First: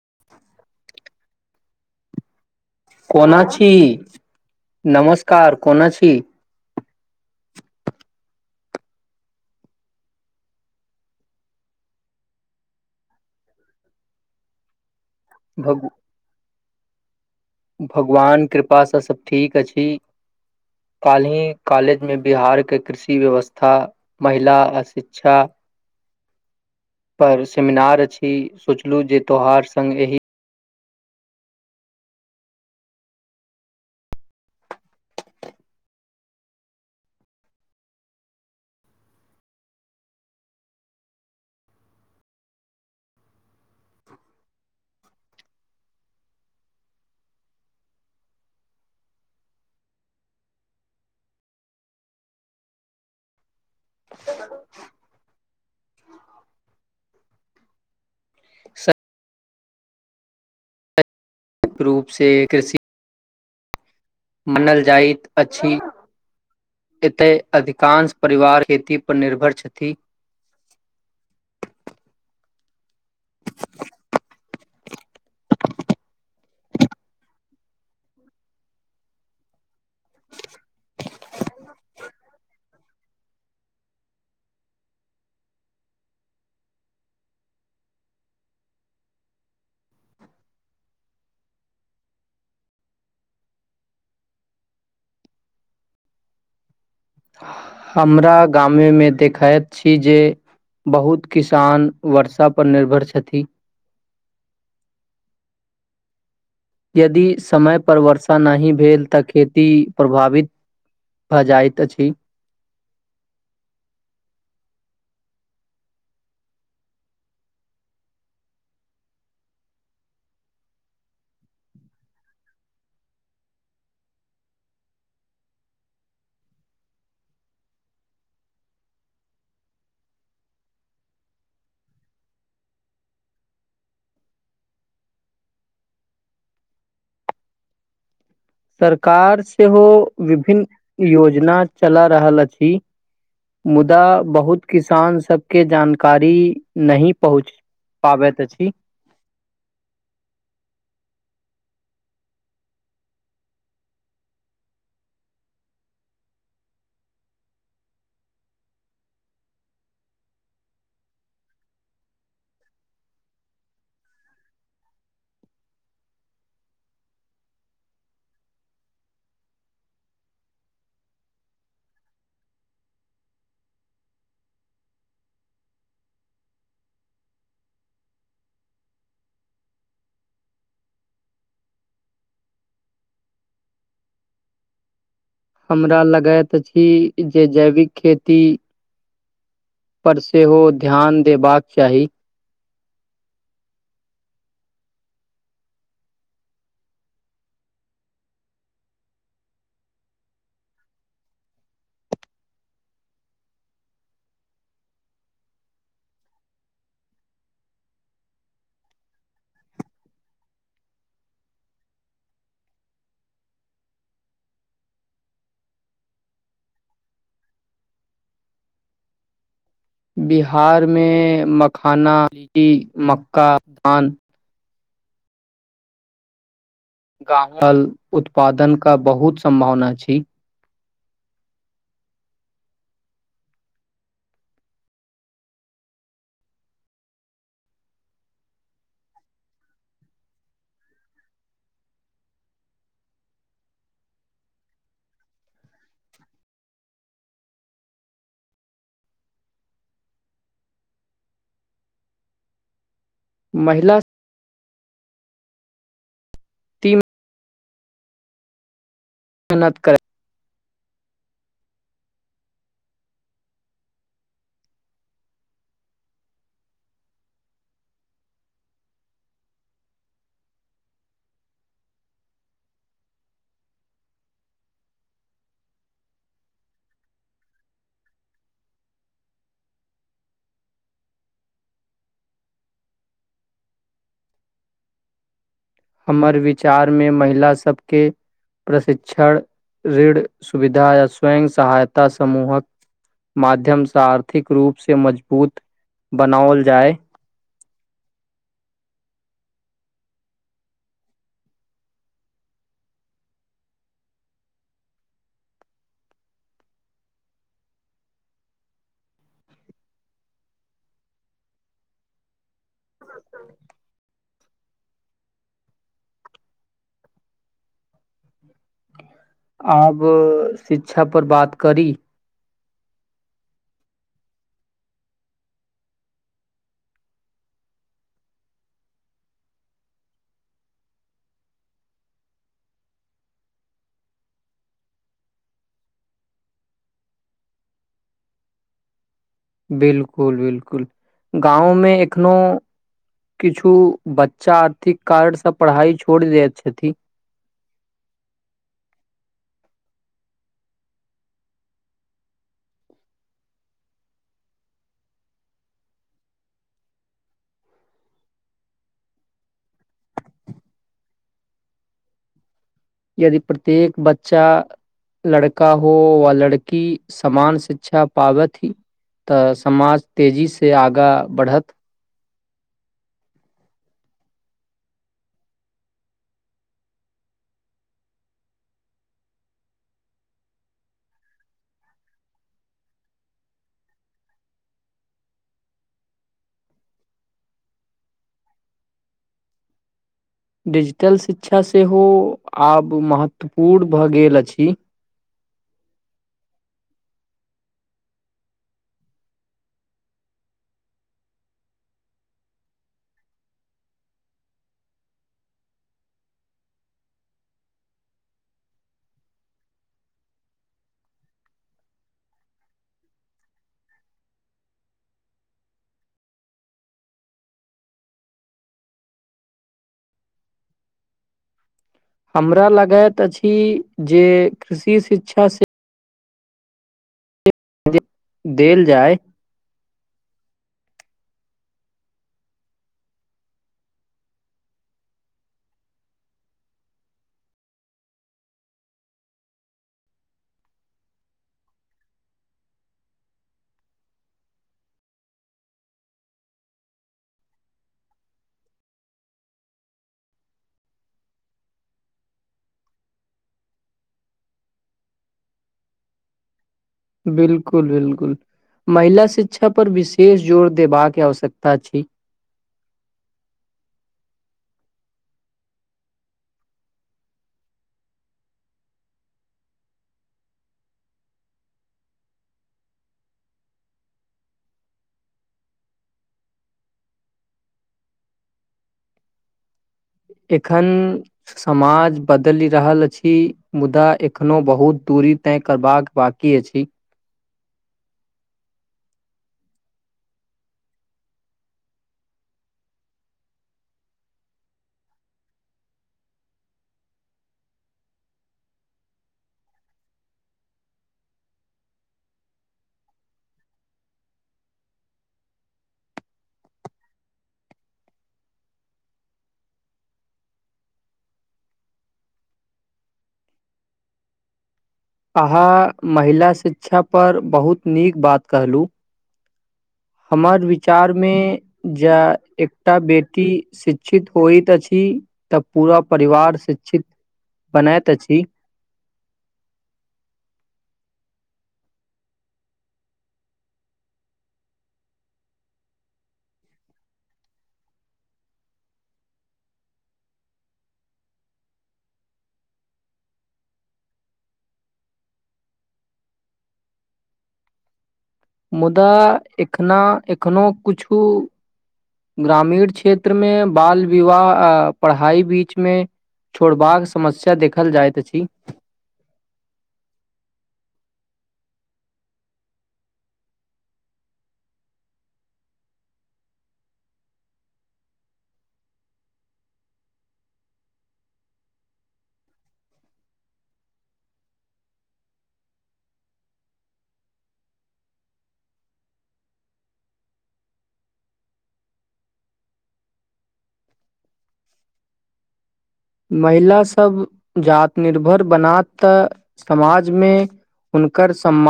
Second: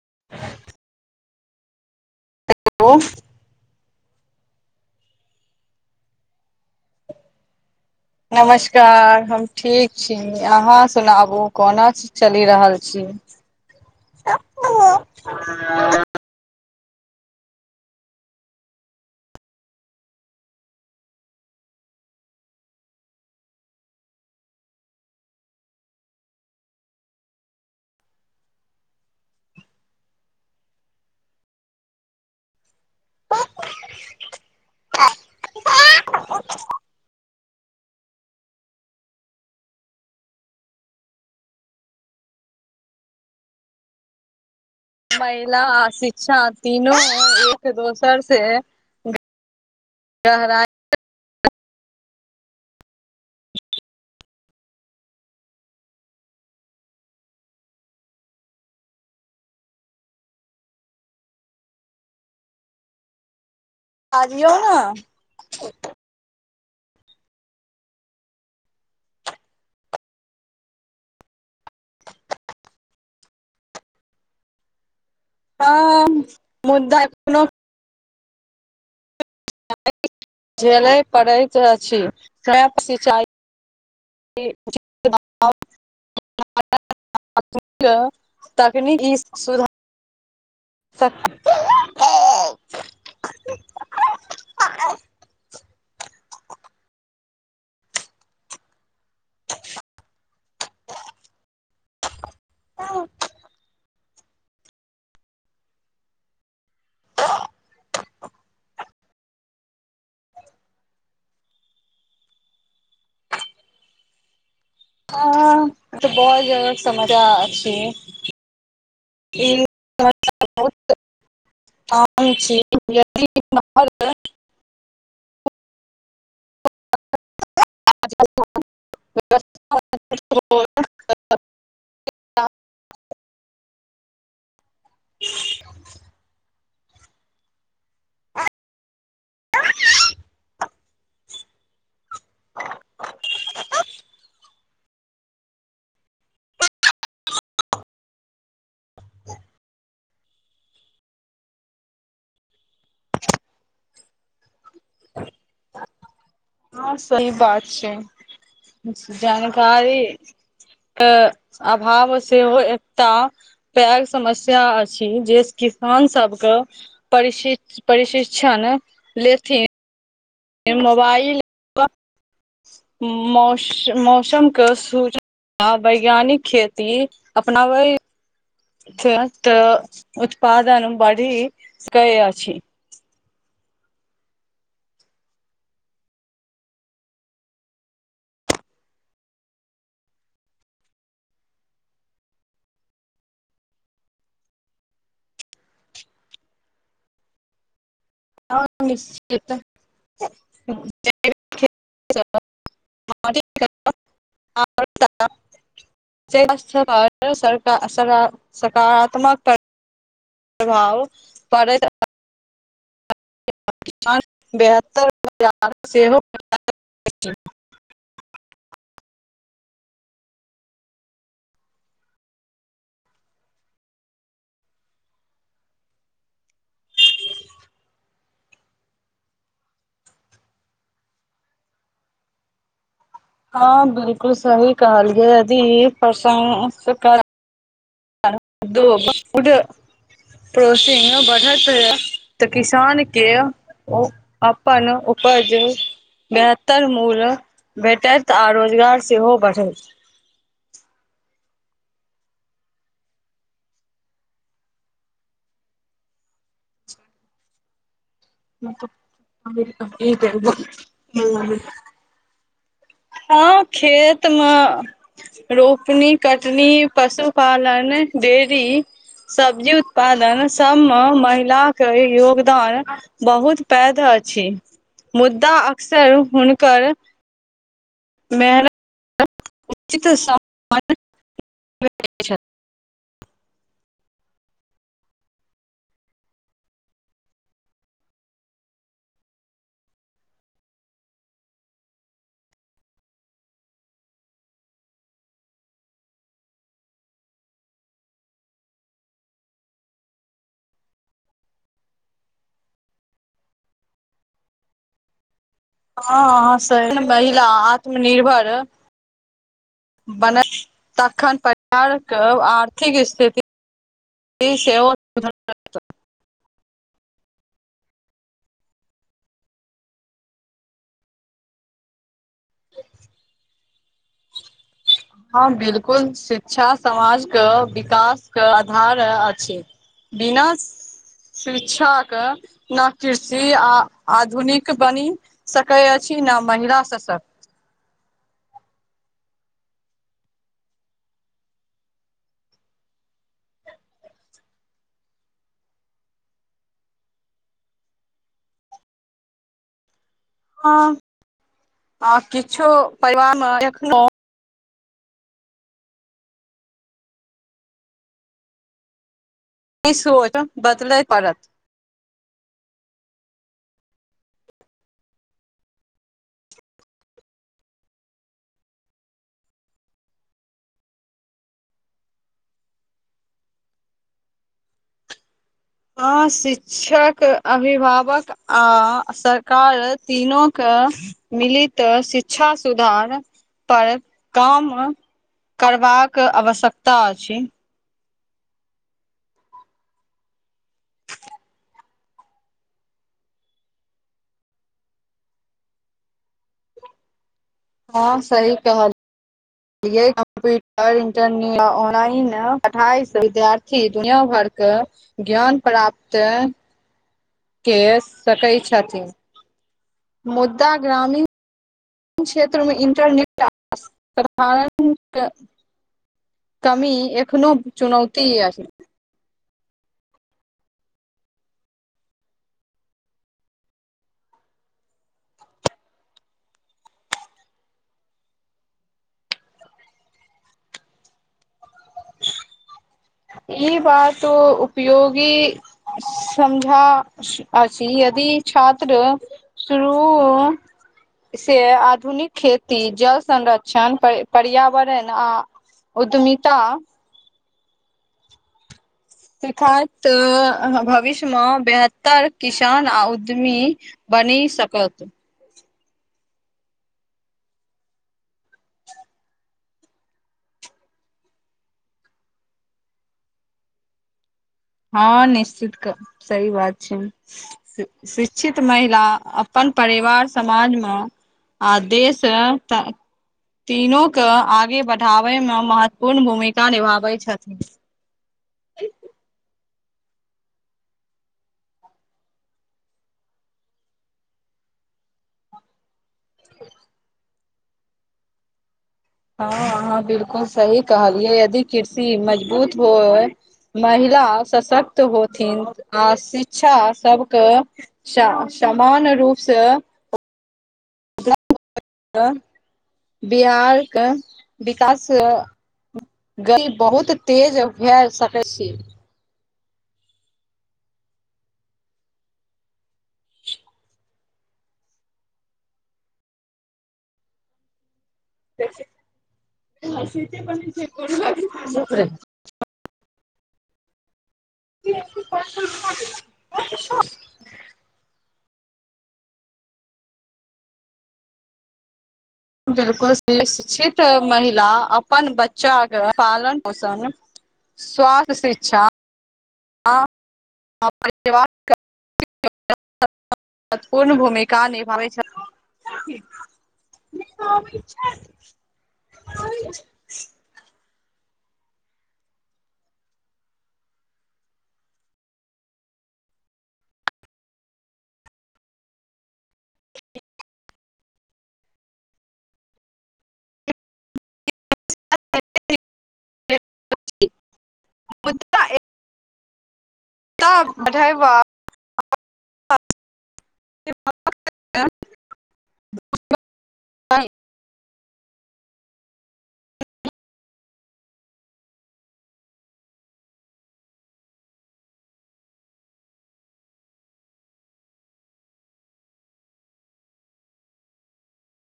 [inaudible] hello कोना छी नमस्कार कोना छी नमस्कार हम ठीक छी अहाँ सुनाबू कोना चलि रहल छी भग [inaudible] भगवान कृपासँ सभ ठीक अछि कालहि कॉलेजमे बिहारके कृषि व्यवस्था महिला अ शिक्षा पर सेमिनार अछि सोचलहुँ जे त्यौहार संग एहि महिला आ शिक्षा तीनू एक दोसर सँ गहराई रूपसँ कृषि आजियौ ने मानाल जाइत अछि एतय अधिकांश परिवार खेती पर निर्भर छथि [inaudible] [inaudible] हँ मुद्दा कोनो झेलय पड़ैत अछि स्व सिंचाइ [unintelligible] [unintelligible] तकनीकी सुधार [unintelligible] हमरा गामे मे देखैत छी जे बहुत किसान वर्षा पर निर्भर छथि यदि समय पर वर्षा नहि भेल तऽ खेती प्रभावित भऽ जाइत अछि ह तऽ बहुत जदा समझा छी ई बहुत [unintelligible] आ चीार [unintelligible] [inaudible] [inaudible] [inaudible] सरकार सेहो विभिन्न योजना चला रहल अछि मुदा बहुत किसान सबके जानकारी नहि पहुँच पाबत अछि हँ सही बात छै जानकारी अ अभाव सेहो एकटा पैघ समस्या अछि जे किसान सबके पर प्रशि प्रशिक्षण लेथिन मोबाइल मौसम मौसम के सूच हँ वैज्ञानिक खेती अपनाबै त तऽ उत्पादन बढ़ी क अछी हमरा लगैत अछि जे जैविक खेती पर सेहो ध्यान देबाक चाही निश्च [unintelligible] [unintelligible] थ स स सकारात्मक [unintelligible] प्रभाव पड़ैत [unintelligible] पान बेहतर बाजार सेहो [inaudible] बिहारमें मखाना लीटी मक्का धान गाल उत्पादन का बहुत सम्भावना अछि हँ बिलकुल सही कहल यदी प्रशं दू उड [unintelligible] प्रोसीन बढ़त है तऽ किसान के ओ अपन ओ बाजू बेहतर मूल्य भेटत आ रोजगार सेहो बढ़थि महिला तीन [inaudible] मेहनत कर हँ खेतमे रोपनी कटनी पशुपालन डेरी सब्जी उत्पादन सब मे महिलाक योगदान बहुत पैघ अछि मुद्दा अक्सर हुनकर मेहनत उचित [unintelligible] हमर विचारमे महिला सभके प्रशिक्षण ऋढ़ सुविधा य स्वयं सहायता समूहक माध्यमसँ आर्थिक रूप से मजबूत बनाओल जाय [inaudible] [inaudible] हँ अहास महिला आत्मनिर्भर बनल तखन परिवारके आर्थिक स्थिति से सेवन [inaudible] अब शिक्षा पर बात करी हँ बिलकुल शिक्षा समाजके विकासके आधार अछि बिनश शिक्षाक ने कृषि आ आधुनिक बनि सकै अछि चीना महिला ससत [inaudible] बिलकुल बिलकुल गाँव मे एखनो किछु बच्चा आर्थिक कारण सँ पढ़ाइ छोड़ि दैत छथिन [inaudible] ह आ किछु पब [unintelligible] नहि सोच बदल परत यदि प्रत्येक बच्चा लड़का हो वा लड़की समान शिक्षा पाबैत ही तऽ समाज तेजीसँ आगाँ बढ़त हँ शिक्षक अभिभावक आ सरकार तीनोक मिलित शिक्षा सुधार पर काम करबाक आवश्यकता अछि डिजिटल शिक्षा सेहो आब महत्वपूर्ण भऽ गेल अछि [inaudible] हँ सही कहल कम्प्यूटर इन्टरनेट आ ऑनलाइन पढ़ाइ विद्यार्थी दुनिया भरि ज्ञान प्राप्त के सकै छथि मुद्दा ग्रामीण क्षेत्र मे इंटरनेट असाधरण कामी एखनो चुनौती आ हमरा लगैत अछि जे कृषि शिक्षा सँ देल जाय ई बात उपयोगी समझा अछि यदि छात्र शुरू से आधुनिक खेती जल संरक्षण पर्यावरण आ उतमिता सखा भविष्यमे बेहत्तर किसान आ उद्यमी बनी सकत बिलकुल बिलकुल महिला शिक्षा पर विशेष जोर देबाक आवश्यकता अछि [inaudible] हँ निश्चित सही बात छै शिक्षित महिला अपन परिवार समाजमे आ देश त तीनो आगे बढ़ाबयमे महत्वपूर्ण भूमिका निभाबैत छथिन ठ [inaudible] एखन समाज बदलि रहल अछि मुदा एखनो बहुत दूर परीत करबाक बकी अछि हँ अहाँ बिलकुल सही कहलियै यदि कृषि मजबूत होइ महिला सशक्त होथिन आ शिक्षा सबके समान रूपसँ [inaudible] बिहारके विकास गल बहुत तेज भए सकैत छी अहाँ महिला शिक्षापर बहुत नीक बात कहलहुँ हमर विचार मे जे एकटा बेटी शिक्षित होइत अछि तऽ पूरा परिवार शिक्षित बनैत अछि बिलकुल शिक्षित महिला अपन बच्चाके पालन पोषण स्वास्थय शिक्षा हँ [unintelligible] महत्वपूर्ण भूमिका निभाबै छै [unintelligible] मुदा एखना एखनोहु कुछु ग्रामीण क्षेत्रमे बाल विवाह पढ़ाई बीचमे छोड़बाक समस्या देखल जाइत अछि मुदा बढ़ाइबा [unintelligible] नहि महिला सब जात निर्भर बनात तऽ समाजमे हुनकर सम्मान